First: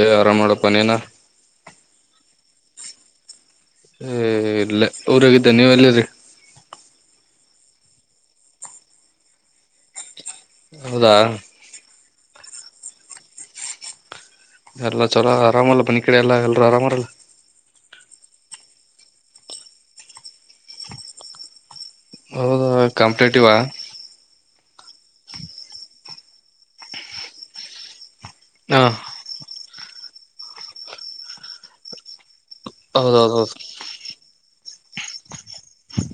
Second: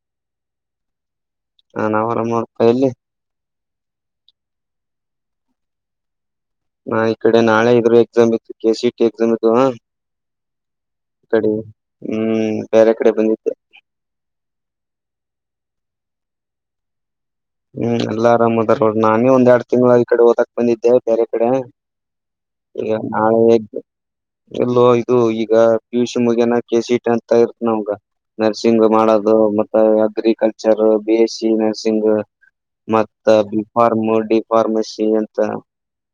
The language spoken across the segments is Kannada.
ಯ ಆರಾಮ್ ಮಾಡಪ್ಪ ನೀನ. ಹಾ ನಾವ್ ಆರಾಮ್ ನರು ರೂಪಾಯಲ್ಲಿ. ಇಲ್ಲ ಊರಾಗಿದ್ದೇ ನೀವ ಎಲ್ಲಿರಿ. ನಾ ಈ ಕಡೆ ನಾಳೆ ಇದ್ರು ಎಕ್ಸಾಮ್ ಇತ್ತು ಕೆ ಸಿ ಟಿ ಎಕ್ಸಾಮ್ ಇದುವ. ಹೌದಾ ಹ್ಮ್ ಬೇರೆ ಕಡೆ ಬಂದಿದ್ದೆ ಎಲ್ಲಾ ಚಲ ಆರಾಮಲ್ಲ ಬನ ಕಡೆ ಎಲ್ಲಾ ಎಲ್ರೂ ಆರಾಮಾರಲ್ಲ ಹ್ಮ್ ಎಲ್ಲಾ ಆರಾಮ್ದಾರ ನಾನೇ ಒಂದ್ ಎರಡ್ ತಿಂಗ್ಗಳ ಈ ಕಡೆ ಓದಕ್ ಬಂದಿದ್ದೆ ಬೇರೆ ಕಡೆ ಹೌದಾ ಈಗ ಕಾಂಪಿಟೇಟಿವ್ ನಾಳೆ ಎಲ್ಲೋ ಇದು ಈಗ ಪಿಯೂಷ್ ಮುಗೆನ್ ಕೆ ಸಿ ಟಿ ಅಂತ ಇರ್ತ್ದ ನಮ್ಗ ಹಾ ನರ್ಸಿಂಗ್ ಮಾಡೋದು ಮ agriculture B S C nursing ಮತ್ತ ಹೌದೌದೌದು ಬಿಹಾರ್ ಮೋಡಿ ಫಾರ್ಮಸಿ ಅಂತ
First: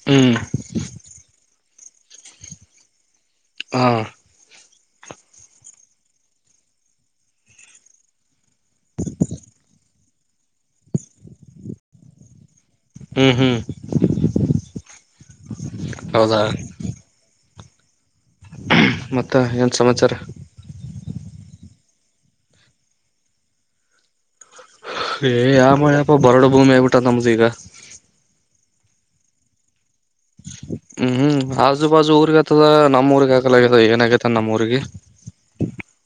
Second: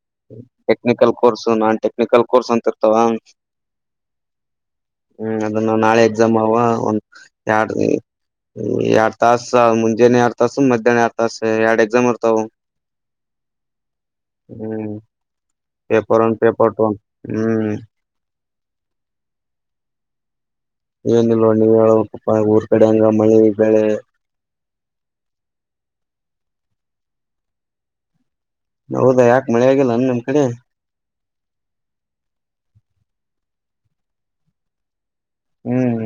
ಹ್ಮ್ technical course non technical course ಅಂತ ಇರ್ತವ ಹಾ ಹ್ಮ್ ಅದನ್ನ ನಾಳೆ ಎಕ್ಸಾಮ್ ಅವ ಒಂದ ಎರಡ್ ತಾಸ ಮುಂಜಾನೆ ಎರ ತಾಸ ಮಧ್ಯಾಹ್ನ ಆರ ತಾಸ ಎರಡ್ ಎಕ್ಸಾಮ್ ಇರ್ತಾವ ಹ್ಮ್ ಹ್ಮ್ ಹ್ಮ್ ಪೇಪರ್ ಒನ್ ಹೌದಾ ಪೇಪರ್ ಟು ಅಂಥ ಹ್ಮ್ ಮತ್ತು ಏನು ಸಮಾಚಾರ ಏನಿಲ್ವಾ ನೀವು ಹೇಳ ಪಪ್ಪ ಊರ್ ಕಡೆ ಹಂಗ ಮಳಿ ಬೆಳೆ ಏ ಯಾವ ಮಳೆ ಯಪ ಬರಡು ಭೂಮಿ ಆಗ್ಬಿಟ್ಟ ನಮ್ದ ಈಗ ಹೌದಾ ಯಾಕ ಮಳೆ ಆಗಿಲ್ಲ ನಿಮ್ ಕಡೆ ಹ್ಮ್ ಹ್ಮ್ ಆಜು ಬಾಜು ಊರ್ಗ್ ಆತದ ನಮ್ಮ ಊರ್ಗ್ ಅಗಲ್ ಆಗ್ಯದ ಏನ ಆಗೇತ ನಮ್ಮ ಊರ್ರಿಗೆ ಹ್ಮ್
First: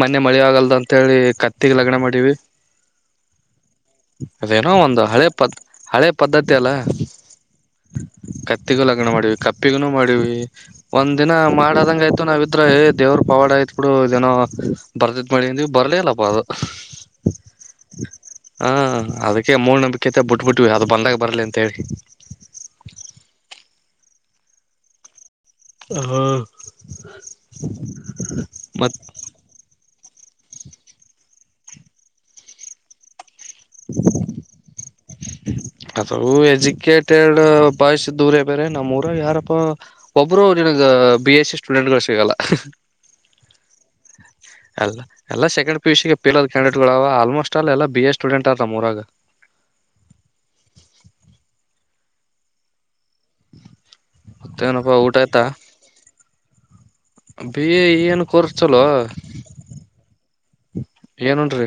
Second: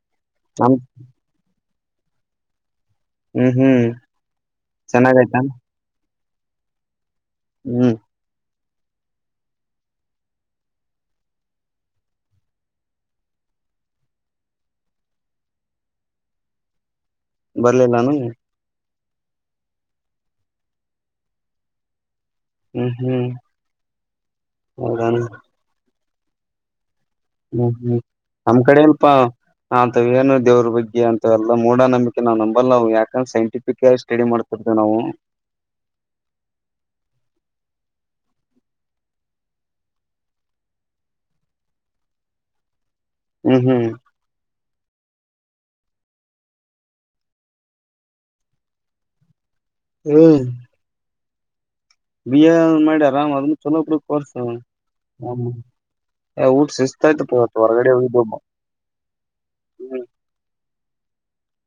ಮೊನ್ನೆ ಮಳಿ ನಮ ಆಗಲ್ದ ಅಂತ ಹೇಳಿ ಕ ತಿಗಿ ಲಗಣ ಮಾಡವಿ ಹ್ಮ್ ಹ್ಮ್ ಅದೇನೋ ಒಂದು ಹಳೆ ಚೆನ್ನಾಗಯ್ತಾನ ಪತ್ ಹಳೆ ಪದ್ಧತಿಯಲ್ಲ ಹ್ಮ್ ತ್ತಿಗೂ ಲಗ್ನ ಮಾಡೀವಿ ಕಪ್ಪಿಗೂ ಮಾಡೀವಿ ಒಂದ ದಿನ ಮಾಡದಂಗ ಆಯ್ತು ನಾವವುದ್ರೆ ದೇವ್ರರು ಪವಾಡ ಆಯ್ತ ಬಿಡು ಇದನೋ ಬರ್ದತ್ ಮಳಿ ನೀವು ಬರ್ಲ ಇಲ್ಲಪ್ಪ ಅದು ಬರ್ಲಿಲ್ಲಾನ ಹ ಅದಕ್ಕೆ ಮೂಡ ನಂಬಿಕೆತೆ ಬಿಟ್ಬ ಬಿಟ್ವಿ ಅದು ಬಂದಾಗ ಬರಲಿ ಅಂತ ಹೇಳಿ ಹ್ಮ್ ಹ್ಮ್ ಹೌದೆನ್ ಹ ಹ್ಮ್ ಹ್ಮ್ ನಮ್ ಕಡೆ ಮತ್ ಅಲ್ಪ ಆತ ಏನು ದೇವ್ರ ಬಗ್ಗೆ ಅಂತ ಎಲ್ಲ ಮೂಡ ನಂಬಿಕೆ ನಾವು ನಂಬಲ್ಲವು ಯಾಕಂದ್ರ ಸೈನ್ ಸೈಂಟಿಫಿಕ್ ಆಗಿ ಸ್ಟಡಿ ಮಾಡ್ತಿರ್ತೇವಿ ಅದು ಎಜುಕೇಟೆಡ್ ಬಾಯಸಿದ್ದೂರೇ ಬೇರೆ ನಮ್ಮೂರ ಯಾರಪ್ಪಾ ಒಬ್ರು ನನ್ಗ್ ಬಿ ಎಸ್ ಸಿ ಸ್ಟೂಡೆಂಟ್ ಗಳು ಸಿಗಲ್ಲ ಹ್ಮ್ ಹ್ಮ್ ಎಲ್ಲ ಎಲ್ಲ second P U C fail candidate almost ಅ ಎಲ್ಲ ಬಿ ಎ ಸ್ಟೂಡೆಂಟ್ ಅ ಮೂರಾಗ ಹ್ಮ್ ಬಿಿಯ ಮಾಡ್ಯ ಾಮ್ ಅದ್ ಚಲೋ ಕೋರ್ಸ ಮತ್ತೇನಪ್ಪಾ ಊಟ ಆಯ್ತಾ ಊಟ ಸುಸ್ತಾಯತ್ ಪ ಬಿ ಎ ಹೊರಗಡೆ ಹೋಗಿದ್ದ ಏನ್ ಹ್ಮ ಕೋರ್ಸ್ ಚಲೋ ಏನೂನ್ರಿ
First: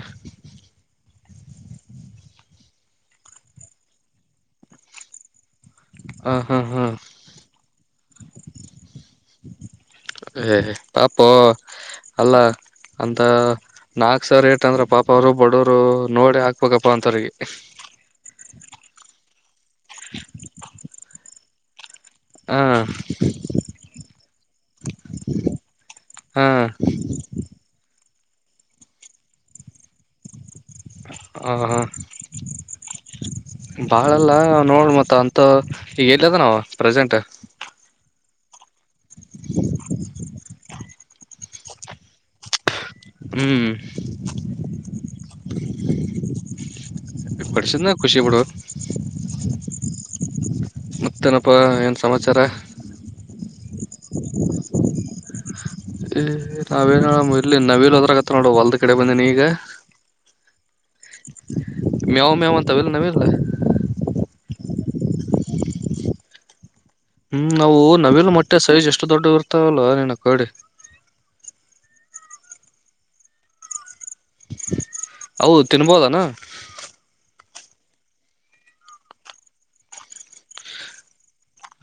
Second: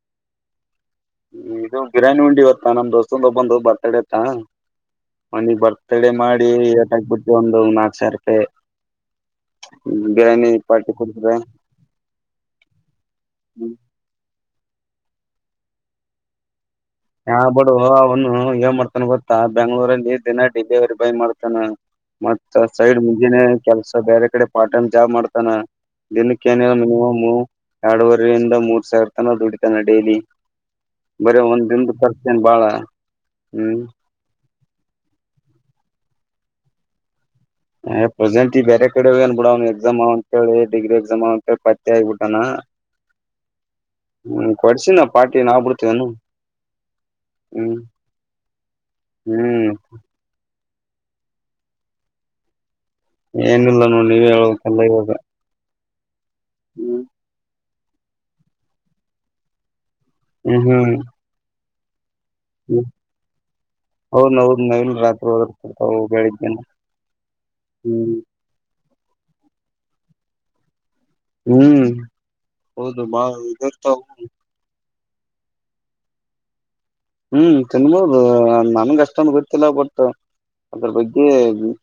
್ಮ ಇದು ಬಿರಿ್ಯಾನಿ ಉಂಡಿವತ್ತ ನಮ್ ದೋಸ್ತಂದ ಒಬ್ಬವಂದ ಬರ್ತಡ ಇತ್ತ ಅವನೀಗ ತಡೆ ಹ ಹಾ ಹಾ ಮಾಡಿಟಕ ಬಿಿಡ್ವಿ ಒಂದು ನಾಲ್ಕ ಸಾವಿರ ರೂಪಾಯಿ ಬಿರಿ್ಯಾನಿ ಏ ಪಾರ್ಟಿ ಕೊಡಿಸಿದ ಪಾಪೋ ಅಲ್ಲ ಹ್ಮ ಇಂದ್ರ ಪಾಪ ಅವರು ಬಡವರು ನೋಡಿ ಹಾ ಯಾ ಬಡು ಅವನು ಯಏ ಮಾಡ್ತಾನ ಗೊತ್ತ ಆ ಬೆಂಗ್ಳೂರಲ್ಲಿ ದಿನ ಡಿಲಿವರಿ ಬಾಯ್ ಮಾಡ್ತೇನೆ ನಾನು ಹ ಮತ್ತ ಸೈಡ್ ಮುಂಜಾನೆ ಕೆಲ್ಸ ಬೇರೆ ಕಡೆ ಪಾರ್ಟ್ ಟೈಮ್ ಜಾಬ್ ಮಾಡ್ತಾನ ಹಾ ದಿನಕ್ಕೆ ಏನಿಲ್ಲ ಮಿನಿಮಮ್ ಎರಡುವರೆ ಂದ ಮೂರ್ ಸಾವಿರ ತನ ದುಡಿ ಡೈಲಿ ಬರೇ ಹ ಹ ಒಂದಿನದ ಕರ್ತೇನೆ ಬಾಳ ಹ್ಮ್ ನೋಡ ಮತ್ತ ಅಂತ ಈಗ ಎಲ್ ಅದ ನಾವು ಪ್ರೆಸೆಂಟ್ ಅ್ ಪ್ರೆಟ್ ಬೇರೆ ಕಡೆ ಅನ್ಬಿಡ ಅವ್ನು ಎಕ್ಸಾಮ್ಂತೇಳಿ ಡಿಗ್ರಿ ಎಕ್ಸಾಮ್ ಅವ ಅಂತೇಳಿ ಪತ್ತೆ ಆಗಿಬಿಟ್ಟಾನ ಹ್ಮ್ ಹ್ಮ್ ಕೊಡ್ಸಿನ ಪಾರ್ಟಿ ನ ಆಗ್ಬಿಡ್ತಿದಾನು ಹ್ಮ್ ಪಡ್ಸಿದ್ನ ಖುಷಿ ಬಿಡು ಹ್ಮ್ ಮತ್ತೇನಪ್ಪಾ ಏನ ಸಮಾಚಾರ ಏನಿಲ್ಲ ನೋ ನೀವ ಹೇಳಲ್ಲ ಇವಾಗ [inaudible] ಹ್ಮ್ [unintelligible] ನಾವ್ ಇಲ್ ಹೋದ್ರಾಗತ್ತ ನೋಡು ಹೊಲ್ದ್ ಕಡೆ ಬಂದೇಿನಿ ಈಗ ಹ್ಮ ಹ್ಮ್ [inaudible] ಮ್ಯವು್ ಮ್ಯಾವ್ ಅಂತವೆಲ್ಲ ನಾವ ಇಲ್ಲ ಇಲ್ ರಾತ್ರಿ ಹೋದ್ರ ಕೊರ್ತ ಬೆಳಗ್ಗೆನೇ ಹ್ಮ್ ನಾವು ನವಿಲು ಮೊಟ್ಟೆ ಸೈಜ ಎಷ್ಟು ಅಷ್ಟು ದೊಡ್ಡ ಇರ್ತಾವಲ್ಲ ನೀನ ಕೋಡಿ ಹ್ಮ್ ಹೌದು ಬಹಳ ಉದ್ದ ಇರ್ತವೆ ಹೌ ತಿನ್ಬೋದನಾ ಹ್ಮ್ ತಿನ್ಬೋದು ನನ್ಗ ಅಷ್ಟೊಂದು ಗೊತ್ತಿಲ್ಲ ಬಟ್ ಅದ್ರ ಬಗ್ಗೆ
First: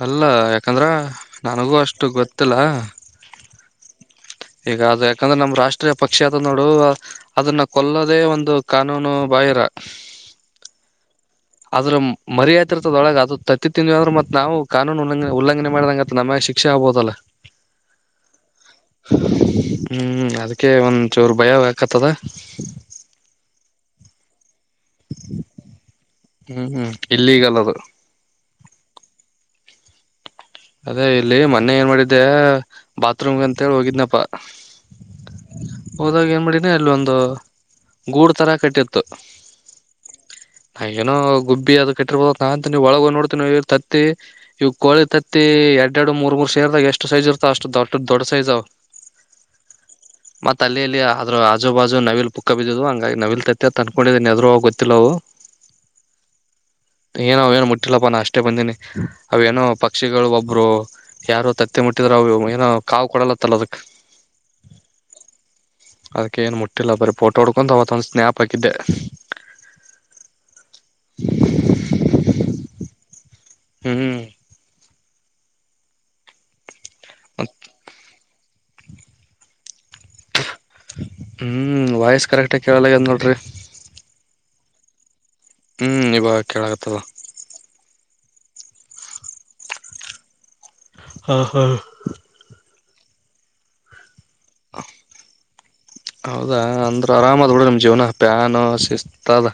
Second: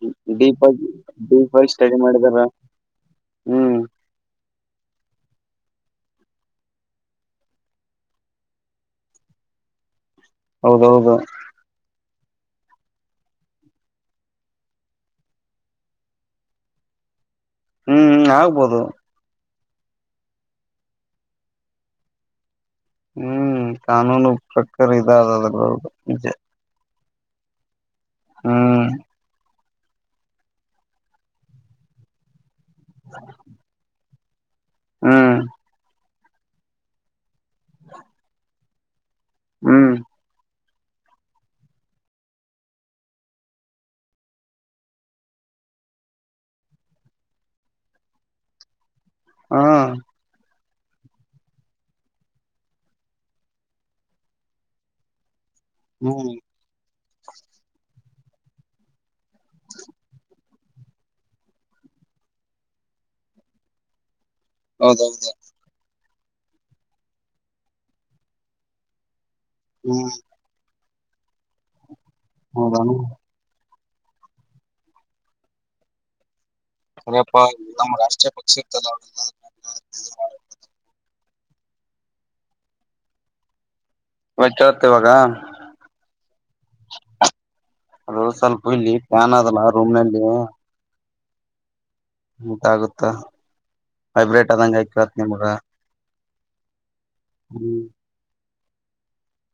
ಅಲ್ಲ ಡೀಪ್ ಯಾಕಂದ್ರ ಆಗಿ ಡೀಪ್ ಆಗಿ ನನಗೂ ಸ್ಟಡಿ ಅಷ್ಟು ಮಾಡಿದಾರ ಗೊತ್ತಿಲ್ಲ ಹ್ಮ್ ಈಗ ಅದ ಯಾಕಂದ್ರೆ ನಮ ರಾಷ್ಟ್ರೀಯ ಪಕ್ಷ ಅತ ನೋಡು ಅದನ್ನ ಕೊಲ್ಲದೇ ಒಂದು ಕಾನೂನು ಬಾಹಿರ ಹೌದೌದು ಆದ್ರ ಮರ್ಯಯಾತಿ ಇರ್ತದೊಳಗೆ ಅದದು ತತ್ತಿ ತಿಂದನ್ವಿ ಆದ್ರರು ಮತ್ ನಾವು ಕಾನೂನು ಉಲ್ಲಂಘನೆ ಉಲ್ಲಂಘನೆ ಮಾಡಿದಂಗಂತ ನಮ್ಯಾಗ ಶಿಕ್ಷೆ ಆಗಬಹುದಲ್ಲ ಹ್ಮ್ ಆಗ್ಬೋದು ಹ್ಮ್ ಅದಕ್ಕೆ ಒಂದ ಚೋರು ಭಯಬೇಕಕ್ತ್ತದ ಹ್ಮ್ ಕಾನೂನು ಸರಿ ಇದ ಅದ್ರ ನಿಜೆ ಹ್ಮ್ ಹ್ಮ್ ಇಲ್ಲಿಗಲ್ಲದು ಹ್ಮ ಅದೇ ಇಲ್ಲಿ ಮೊನ್ನೆ ಏನ್ ಮಾಡಿದ್ದೆ ಬಾತ್ರೂಮ್ ಅಂತ ಹೇಳಿ ಹೋಗಿದ್ನಪ್ಪ ಹ್ಮ್ ಹೋದಾಗ ಏನ್ಬಿಡಿನ ಅಲ್ಲ ಒಂದು ಗೂಡು ಥರ ಕಟ್ಟಿತ್ತು ಹ್ಮ್ ನಾ ಏನೋ ಗುಬ್ಬಿ ಅ ಕಟ್ಟಿರ್ಬೋದ ನಾಂತ ನೀವು ಒಳಗ ನೋಡ್ತೀ ಇವ ತತ್ತಿ ಇವ ಕೋಳಿ ತತ್ತಿ ಮತ್ತೆ ಎರಡ್ ಎರಡು ಮೂರ್ ಮೂರ್ ಸೇರ್ದಾಗ ಎಷ್ಟು ಸೈಜ್ ಇರ್ತಾವ ಅಷ್ಟ ದಡ್ಡ ದೊಡ್ ಸೈಜ್ ಅವ ಹಾ ಮತ್ತ ಅಲ್ಲಿಯಲ್ಲಿ ಅ ಆದ್ರರು ಆಜುಬಾಜು ನವಿಲ್ ಪುಕ್ಕ ಬಿದ್ದಿದುದು ಹಂಗಾಗಿ ನವಿಲ್ ತತ್ತ ತಂದ್ಕೊಂಡಿದ್ದ ಎದುರುದು ಗೊತ್ತಿಲ್ಲ ಅವು ಹ್ಮ್ ಏನ ಏನೋ ಮುಟ್ಟಿಲ್ಲ ನಾ ಅಷ್ಟೇ ಬಂದೀನಿ ಅವೇನೋ ಪಕ್ಕ ಪಕ್ಷಿಗಳು ಒಬ್ರು ಯಾರೋ ತತ್ತಿ ಮುಟ್ಟಿದ್ರ ಏನೋ ಕಾವೂ ಕೊಡಲತ್ತಲ್ಲ ಅದಕ್ ಹೌದೌದು ಅದಕ್ಕೆೇಏನು ಮುಟ್ಟಿಲ್ಲ ಬರೀ ಫೋಟೋ ಹೊಡ್ಕೊಂಡು ಅವತ್ತ ಒಂದು ಸ್ನ್ಯಾಪ್ ಹಾಕಿದ್ದೆ ಹ್ಮ ಹೂ ಹೂ ಹೌದಾನ ಹ್ಮ್ ಹ್ಮ ಅದೇ ಅಪ್ಪ ನಮ್ಮ ರಾಷ್ಟ್ರೀಯ ಪಕ್ಷಿ ಶ [unintelligible] ಹ್ಮ್ ವಾಯ್ಸ್ ಕರೆಕ್ಟಾಗಿ ಕೇಳಲಗದ್ ನೋಡ್ರಿ ಮಚ್ಚತ್ತ ಇವಾಗ ಹ್ಮ್ ಇವಾಗ ಕೇಳಕತ್ತಲ್ಲ ಅ ಸ್ವಲ್ಪ ಇಲ್ಲಿ ಫ್ಯಾನ್ ಅದಲ್ಲ ರೂಮ್ ನಲ್ಲಿ ಹಾ ಹಾ ತ್ತ ವೈಬ್ರೇಟ್ ಆದಂಗೆ ಆಯಕವತ್ ನಿಮಗ ಹೌದಾ ಅಂದ್ರೆ ಆರಾಮ್ ಆದ್ ಬಿಡ್ರ ನಮ ಹ್ಮ್ ಜವನ ಪ್ಯಾನ್ ಶಿಸ್ತು ಆದ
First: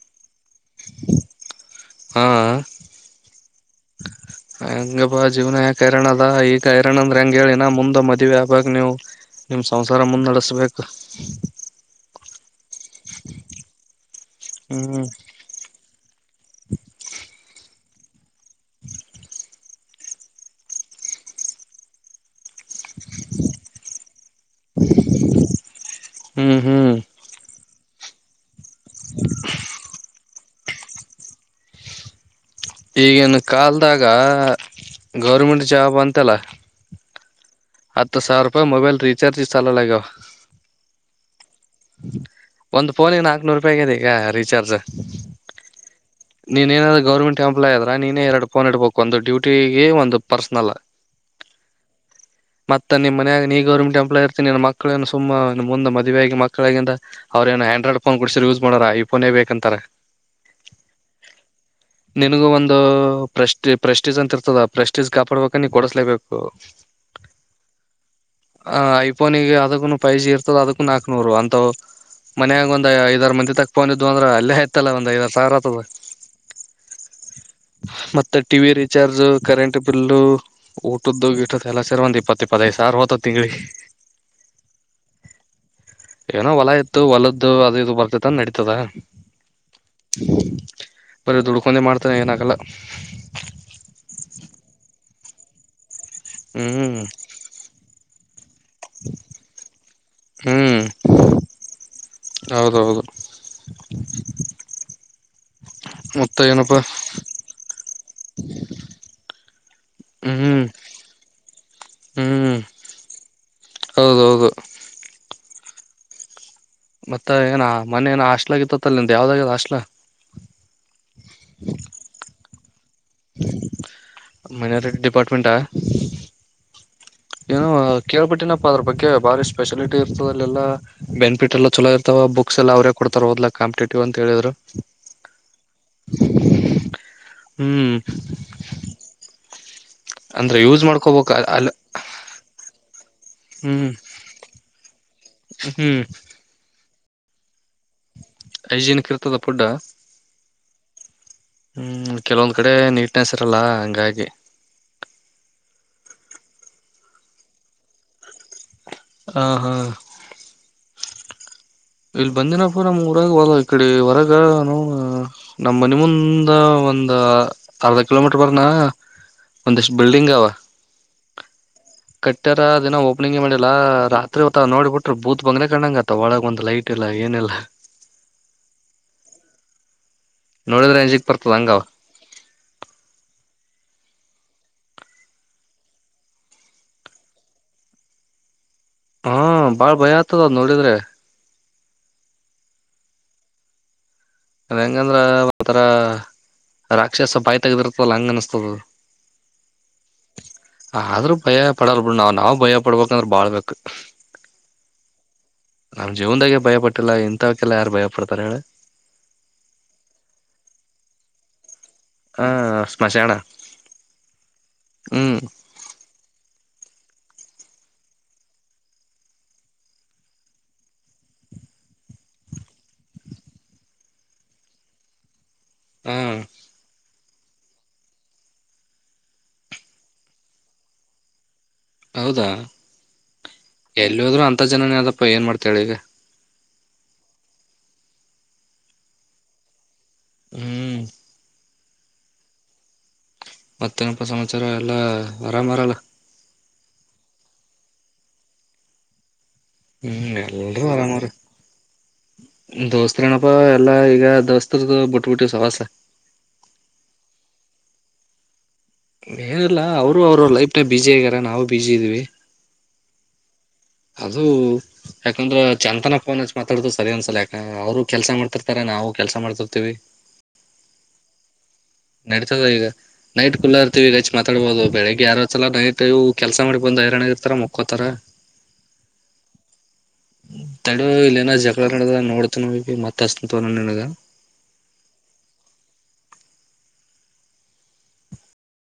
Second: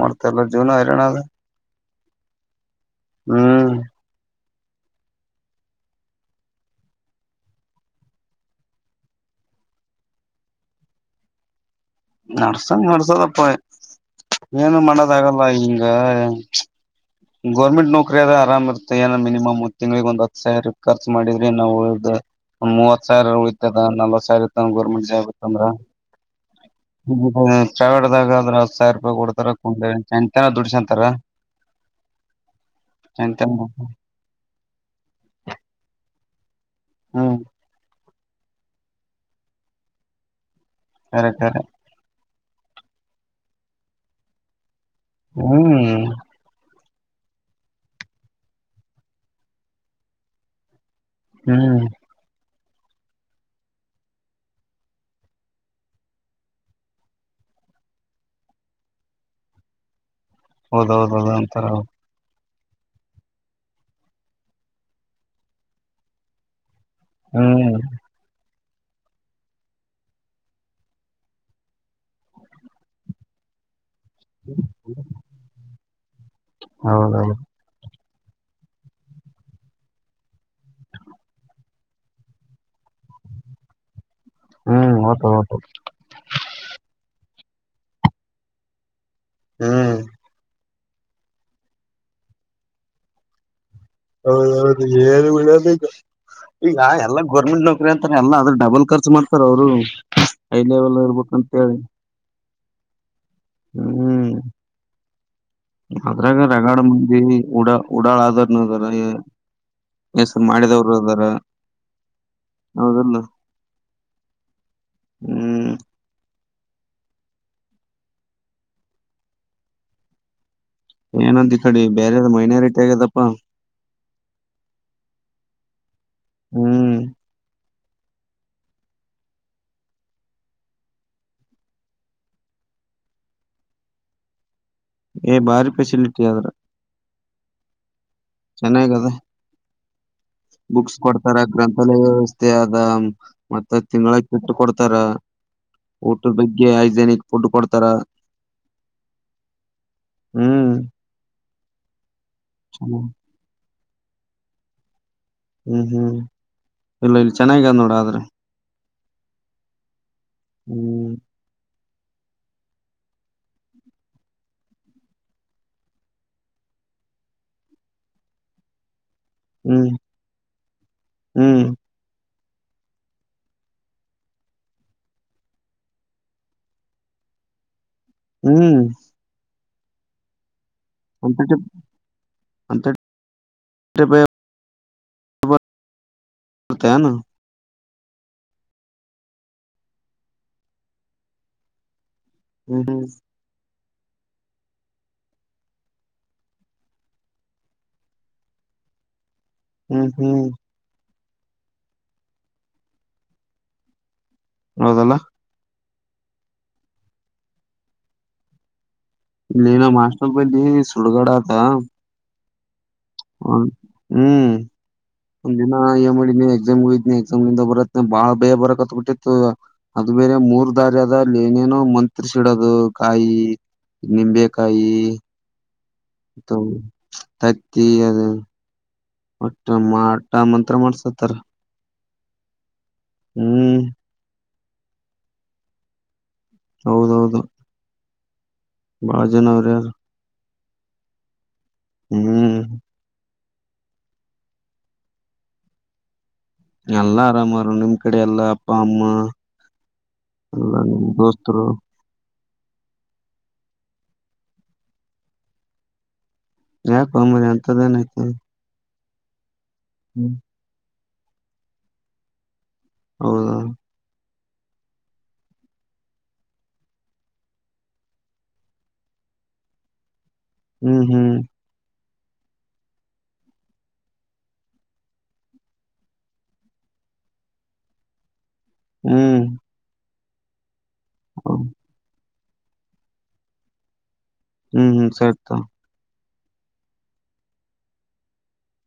ಮಾಡ್ತಲ್ಲ ಜೂನು ವರಣ ಅದು ಹಾ ಹ್ಮ್ ಹೆಂಗ ಬಾ ಜೀವನ ಯಾಕ ಹೈರಣ ಅದ ಈಗ ಹೈರಣ ಅಂದ್ರೆ ಹೆಂಗ ಹೇಳಿನ ಮುಂದ ಮದುವೆ ಆಗ ನೀವು ನಿಮ್ ಸಂಸಾರ ಮುಂದ್ ನಡೆಸ್ಬೇಕು ನಡಸ್ತಿ ಸಂಗ್ ಮಾಡಡ್ಸೋದಪ್ಪ ಏನು ಹ್ಮ್ ಮಾಡೋದ ಆಗಲ್ಲ ಹಿಂಗ ಗೌರ್ಮೆಂಟ್ ನೌಕರಿ ಆದ ಆರಾಮ ಇರ್ತ್ತೆ ಏನ ಮಿನಿಮಮ್ ಒ ತಿಂಗ್ಳಗ್ ಒಂದ ಹತ್ತು ಸಾವಿರ ಖರ್ಚ ಮಾಡಿದ್ರೆ ನಾವುದ ಮೂವತ್ ಸಾವಿರ ಹಯ್ತದ ನಲ್ವತ್ ಸಾವಿರ ಇತ್ತ ಗೋರ್ಮೆಂಟ್ ಜಾಬ್ ಇತ್ತಂದ್ರ ಹ್ಮ್ ಹ್ಮ್ ಹ್ಮ ಹ್ಮ ಹ್ಮ ಹ್ಮ [unintelligible] ಸಾವಿರ ರೂಪಾಯಿ ಕೊಡ್ತರ [unintelligible] ನ ದುಡ್ಸಂತಾರ ಈಗನ್ ಚಂತನ ಕಲ್ದಾಗ ಗೌರ್ಮೆಂಟ್ ಜಾಬ್ ಅಂತ ಇತಲ್ಲ ಹ್ಮ ಹತ್ತು ಸಾವಿರ ರೂಪಾಯಿ ಮೊಬೈಲ್ ರೀಚಾರ್ಜ್ [unintelligible] ಅರಿ ಸರಿ ಒಂದು ಫೋನಿಗೆ ನಾಕ್ನೂರು ರೂಪಾಯಗದೆ ಈಗ ರೀಚಾರ್ಜ್ ಹ್ಮ್ ನೀನ್ ಏನಾದ್ರೂ ಗೌರ್ಮೆಂಟ್ ಎಂಪ್ಲಾಯ್ ಅದ್ರ ನೀನೇ ಎರಡು ಫೋನ್ ಇಡ್ಬೇಕು ಒಂದು ಡೂಟಿಗೆ ಒಂದು ಪರ್ಸ್ನಲ್ ಹ್ಮ್ ಮತ್ತ ನಿಮ್ಮ ಮನ್ಯೆಯಾಗ ನೀ ಗೌರ್ಮೆಂಟ್ ಎಂಪ್ಲಾಯಿ ಇರ್ತೀನಿ ನನ್ನ ಮಕ್ಕ್ಕಳೇಏನು ಸುಮ್ಮಮ್ಮ ಮುಂದ ಮದುವೆಯಾಗಿ ಮಕ್ಕಳಗಂದ ಅವ್ರೇಏನ ಆಂಡ್ರಾಯ್ಡ್ ಫೋನ್ ಕುಡಸಿದ್ರ ಯೂಸ್ ಮಾಡಾರ ಐ ಫೋನೇ ಬೇಕ ಅಂತಾರ ಹೌದೌದೌದು ಅಂತರ ನಿನಗೂ ಒಂದು ಪ್ರೆಸ್ಟ ಪ್ರೆಸ್ಟೀಜ್ ಅಂತ ಇರ್ತದ ಪ್ರೆಸ್ಟೀಜ್ ಕಾಪಾಡ್ಬೇಕ ನೀ ಕೊಡಸ್ಲೇಬೇಕು ಹ್ಮ್ ಆ ಐಫೋನಿಗೆ ಅದಕ್ಕೂ ಫೈಜಿ ಇರ್ತದ ಅದಕ್ಕೂ ನಾಕಕ್ನೂರು ಅಂತ್ ಮನ್ಯಾಗ ಒಂದ್ ಐದಾರು ಮಂದಿ ತಕ್ತ ಫೋನ್ ಇತ್ತು ಇದ್ ಅಂದ್ರೆ ಅಲ್ಲೇ ಎತ್ತಲ್ಲ ಒಂದ ಐದ [unintelligible] ಆತದ ಹೌದೌದು ಮತ್ತೆ T V recharge current bill ಊಟದ್ದ ಇಟ್ಟತ್ ಎಲ್ಲಾ ಸರಿ ಒಂದ್ ಇಪ್ಪತ್ತು ಇಪ್ಪತ್ತೈದು ಸಾವಿರ ಹೋತತಿ ತಿಂಗಳಿಗೆ ಹ್ಮ್ ಓತ ಓತ ಏನೋ ಹೊಲ ಇತ್ತು ಹೊಲದ್ದ ಇದು ಅದು ಇದು ಬರ್ತದ ನಡೀತದ ಹ್ಮ್ ಬರೀ ದುಡ್ಕೊಂಡೆ ಮಾಡ್ತಾನ ಏನಾಗಲ್ಲ ಹೌದೌದು [unintelligible] ಈಗ ಹ್ಮ್ ಎಲ್ಲ ಗೋರ್ಮೆಂಟ್ ನೌಕರಿ ಅಂತಾರೆ ಎಲ್ಲ ಆದ್ರ ಡಬಲ್ ಖರ್ಚು ಮಾಡತ ಅವ್ರು ಹೈ ಹ್ಮ್ ಲೆವೆಲ್ ಇರ್ಬೇಕಂತ ಹ್ಮ ಹೌದೌದು ಹ್ಮ್ ಅದ್ರಾಗ ಮತ್ತ ರಗಡ ಏನಪ್ಪಾ ಮಂದಿ ಊಡ ಉಡಾಳ ಆದ್ರನು ಅದಾರ ಹೆಸರು ಹ್ಮ್ ಮಾಡಿದವರು ಅದಾರ ಹ್ಮ್ ಹೌದಲ್ಲ ಹೌದೌದು ಹ್ಮ್ ಮತ್ತ ಏನ ಮನೇನ ಹಾಸ್ಲ ಆಗ ಇತ್ತತ್ತಲ್ಲ ನಿಂದ ಯಾವ್ದಾಗ ಅದ ಹಾಸ್ಟ ಏನಂದ ಈ ಕಡೆ ಬೇರೆ ಮೈನ ಮೈನಾರಟಿ ಡಿಪಾರ್ಟ್ಮೆಂಟ್ ಆ ಹ ಹ್ಮ್ ಕೇಳ್ಬಟ್ಟನಪ್ಪಾ ಅದ್ರ ಬಗ್ಗೆ ಭಾರಿ ಸ್ಪೆಷಲಿಟಿ ಇರ್ತದೆಲ್ಲೆಲ್ಲ ಬೆನಿಫಿಟ್ ಎಲ್ಲ ಚಲ ಇರ್ತವ ಬುಕ್ ಎಲ್ಲ ಅವ್ರೇ ಕೊಡ್ತಾರೆೋದಾ ಕಂಪಿಟೇಟಿವ್ ಅಂತ ಹೇಳಿದ್ರು ಏ ಭಾರಿ ಫೆಸಿಲಿಟಿ ಆದ್ರ ಹ್ಮ್ ಚೆನ್ನಾಗದ ಅಂದ್ರೆ ಯೂಸ್ ಬುಕ್ಸ್ ಮಾಡ್ಕೋಬೇಕ ಕೊಡ್ತಾರ ಅಲ್ಲ ಗ್ರಂಥಾಲಯ ವ್ಯವಸ್ಥೆ ಅದ ಮತ್ತ ಹ್ಮ್ ತಿಂಗಳ ಕೆಟ್ಟ ಕೊಡ್ತಾರ ಹ್ಮ್ ಊಟದ ಬಗ್ಗೆ ಜನಿಗೆ ಫುಡ್ ಕೊಡ್ತಾರ ಐಜನಕ್ ರೃತದ ಫುಡ್ಡ ಹ್ಮ್ ಹ್ಮ್ ಕೆಲವೊಂದ ಕಡೆ ಚೆನ್ನಾಗ್- ನೀಟ್ನೆಸ್ ಇರಲ್ಲ ಇದಾಗಿೆ ಹ್ಮ್ ಹ್ಮ್ ಇಲ್ಲ ಇಲ್ಲಿ ಚೆನ್ನಾಗ್ ನೋಡ ಆದ್ರೆ ಹ ಹಾ ಹ್ಮ್ ಇಲ್ ಬಂದನಪ್ಪು ನಮ್ ಊರಾಗ ಹೋದ ಇಕಡೆ ಹೊರಗ ನಮ್ ಮನ ಮುಂದ ಒಂದ್ ಅರ್ಧ ಕಿಲೋಮೀಟರ್ ಬರನ ಹ್ಮ್ ಒಂದಿಷ್ಟು ಬಿಲ್ಡಿಂಗ್ ಅವವಾ ಹ್ಮ್ ಕಟ್ಟ್ಯರ ದಿನ ಓಪನಿಂಗ್ ಮಾಡಿಲ್ಲಾ ರಾತ್ರಿ ಹೊತ್ತ ನೋಡಿಬಿಟ್ರರು ಬೂತ್ ಬಂಗನೆ ಕಣಂಗತ್ತ ಒಳಗ ಒಂದು ಲೈಟ್ ಇಲ್ಲ ಏನಿಲ್ಲ ಹ್ಮ್ ನೋಡಿದ್ರೆ ಅಂಜಿಕ್ ಬರ್ತದ ಅಂತಟಿ ಹಂಗವ ಪ ಹಾ ಬಾಳ್ ಭಯ ಆಗ್ತದ ಅದ್ ನೋಡಿದ್ರೆ ಎಡು ಅ ಹೆಂಗಂದ್ರ ಒತರ ರಾಕ್ಷಸ ಬಾಯಿ ತೆಗ್ದಿರ್ತಲ್ಲ ಹಂಗ ಅನಸ್ತದ ಹ್ಮ್ ಹ್ಮ್ ಆದ್ರೂ ಭಯ ಪಡಲ್ ಬಿ ನಾವ್ ನಾವ್ ಭಯ ಪಡ್ಬೇಕಂದ್ರ ಬಾಳ್ಬೇಕು ಹೌದಲ್ಲ ನಮ್ ಜೀವನ್ದಾಗೆ ಭಯ ಪಟ್ಟಿಲ್ಲ ಇಂಥವಕೆಲ್ಲ ಯಾರು ಭಯ ಪಡ್ತಾರ ಹೇಳ ನನ ಮಾಸ್ನ ಪಲ್ಲಿ ಸುಡಗಡಾತ ಹಾ ಹ ಹ್ಮ್ ಹ್ಮ್ ಒಂದ ದಿನ ಯ ಮಾಡಿನ ಎಕ್ಸಾಮ್ ಹಯ ಎಕ್ಸಾಮ್ಿಂದ ಬರತ್ನ ಬಾಳ ಭಯ ಬರಕತ್ ಬಿಿಟ್ಟಿತ್ತು ಅದು ಬೇರೆ ಮೂರ್ ದಾರಿ ಆದದಲ್ಲಿ ಏನೇನೋ ಮಂತ್ರ್ಸಿಡೋದು ಕಾಯಿ ನಿಂಬೆಕಾಯಿ ಹಾ ತೌ ೈತಿ ಅದ ಮ ಮಾಟ ಮಂತ್ರತ್ರ ಮಾಡಸತಾರ ಹೌದಾ ಹ್ಮ್ ಎ ಜನ ಅದಪ್ಪಾ ಏನ್ ಮಾಡ್ತಾಳಿ ಈಗ ಹೌದೌದು ಬಾಳ ಜನಾವ್ರ ಯಾರು ಹ್ಮ್ ಹ್ಮ್ ಮತ್ತೆನಪ ಸಮಾಚಾರ ಎಲ್ಲಾ ಆರಾಮರಲ್ಲ ಎಲ್ಲಾ ಆರಾಮಾರ ನಿಮ್ ಕಡೆ ಎಲ್ಲಾ ಅಪ್ಪ ಅಮ್ಮ ಹ್ಮ್ ಎಲ್ಲ ನಿಮ್ಮ್ ದೋಸ್ತರು ದೋಸ್ತತ್ರ ಏನಪ್ಪಾ ಎಲ್ಲಾ ಈಗ ದೋಸ್ತ್ದ ಬಿಟ್ಬಿಟ್ಟ ಸವಾಸ ಯಾಕ ಅಂಬರಿ ಅಂತದ ನ ಐತೆ ಹ ಏನಿಲ್ಲ ಅವರು ಅವ್ರ ಲೈಫ್ ಟೈಮ್ ಬೀಜಿ ಹಗಾರ ನಾವು ಬಿಜ್ಜಿ ಇದೀವಿ ಹೌದಾ ಅದು ಯಾಕಂದ್ರೆ ಚಂತನ ಫೋನ್ಚ್ ಮಾತಾಡತ ಸರಿ ಒಂದ್ಸಲ ಯಾಕ ಅವರು ಕೆಲ್ಸ ಮಾಡ್ತಿರ್ತಾರೆ ನಾವು ಕೆಲ್ಸ ಮಾಡ್ತಿರ್ತಿೀವಿ ಹ್ಮ್ ಹ್ಮ್ ನಡತದ ಈಗ ನೈಟ್ ಕುಲ್ಲಾ ಇರ್ತಿವಿ ಗಚ್ ಮಾತಾಡ್ಬೋದು ಬೆಳಿಗ್ಗೆ ಯಾರ ಸಲ ನೈಟ್ ಕೆಲ್ಸ ಮಾಡಿ ಬಂದ ಹೈರಾಣ್ಯ ಇರ್ತಾರ ಮುಕ್ಕೋತಾರ ಹ್ಮ್ ತ ಇ ಏನ ಜಗಳ ನಡ ನೋ ಮತ್ತೆಷ್ಟತಂತ ನ ನಿನಗ ಹ್ಮ್ ಹ್ಮ್ ಸರಿತ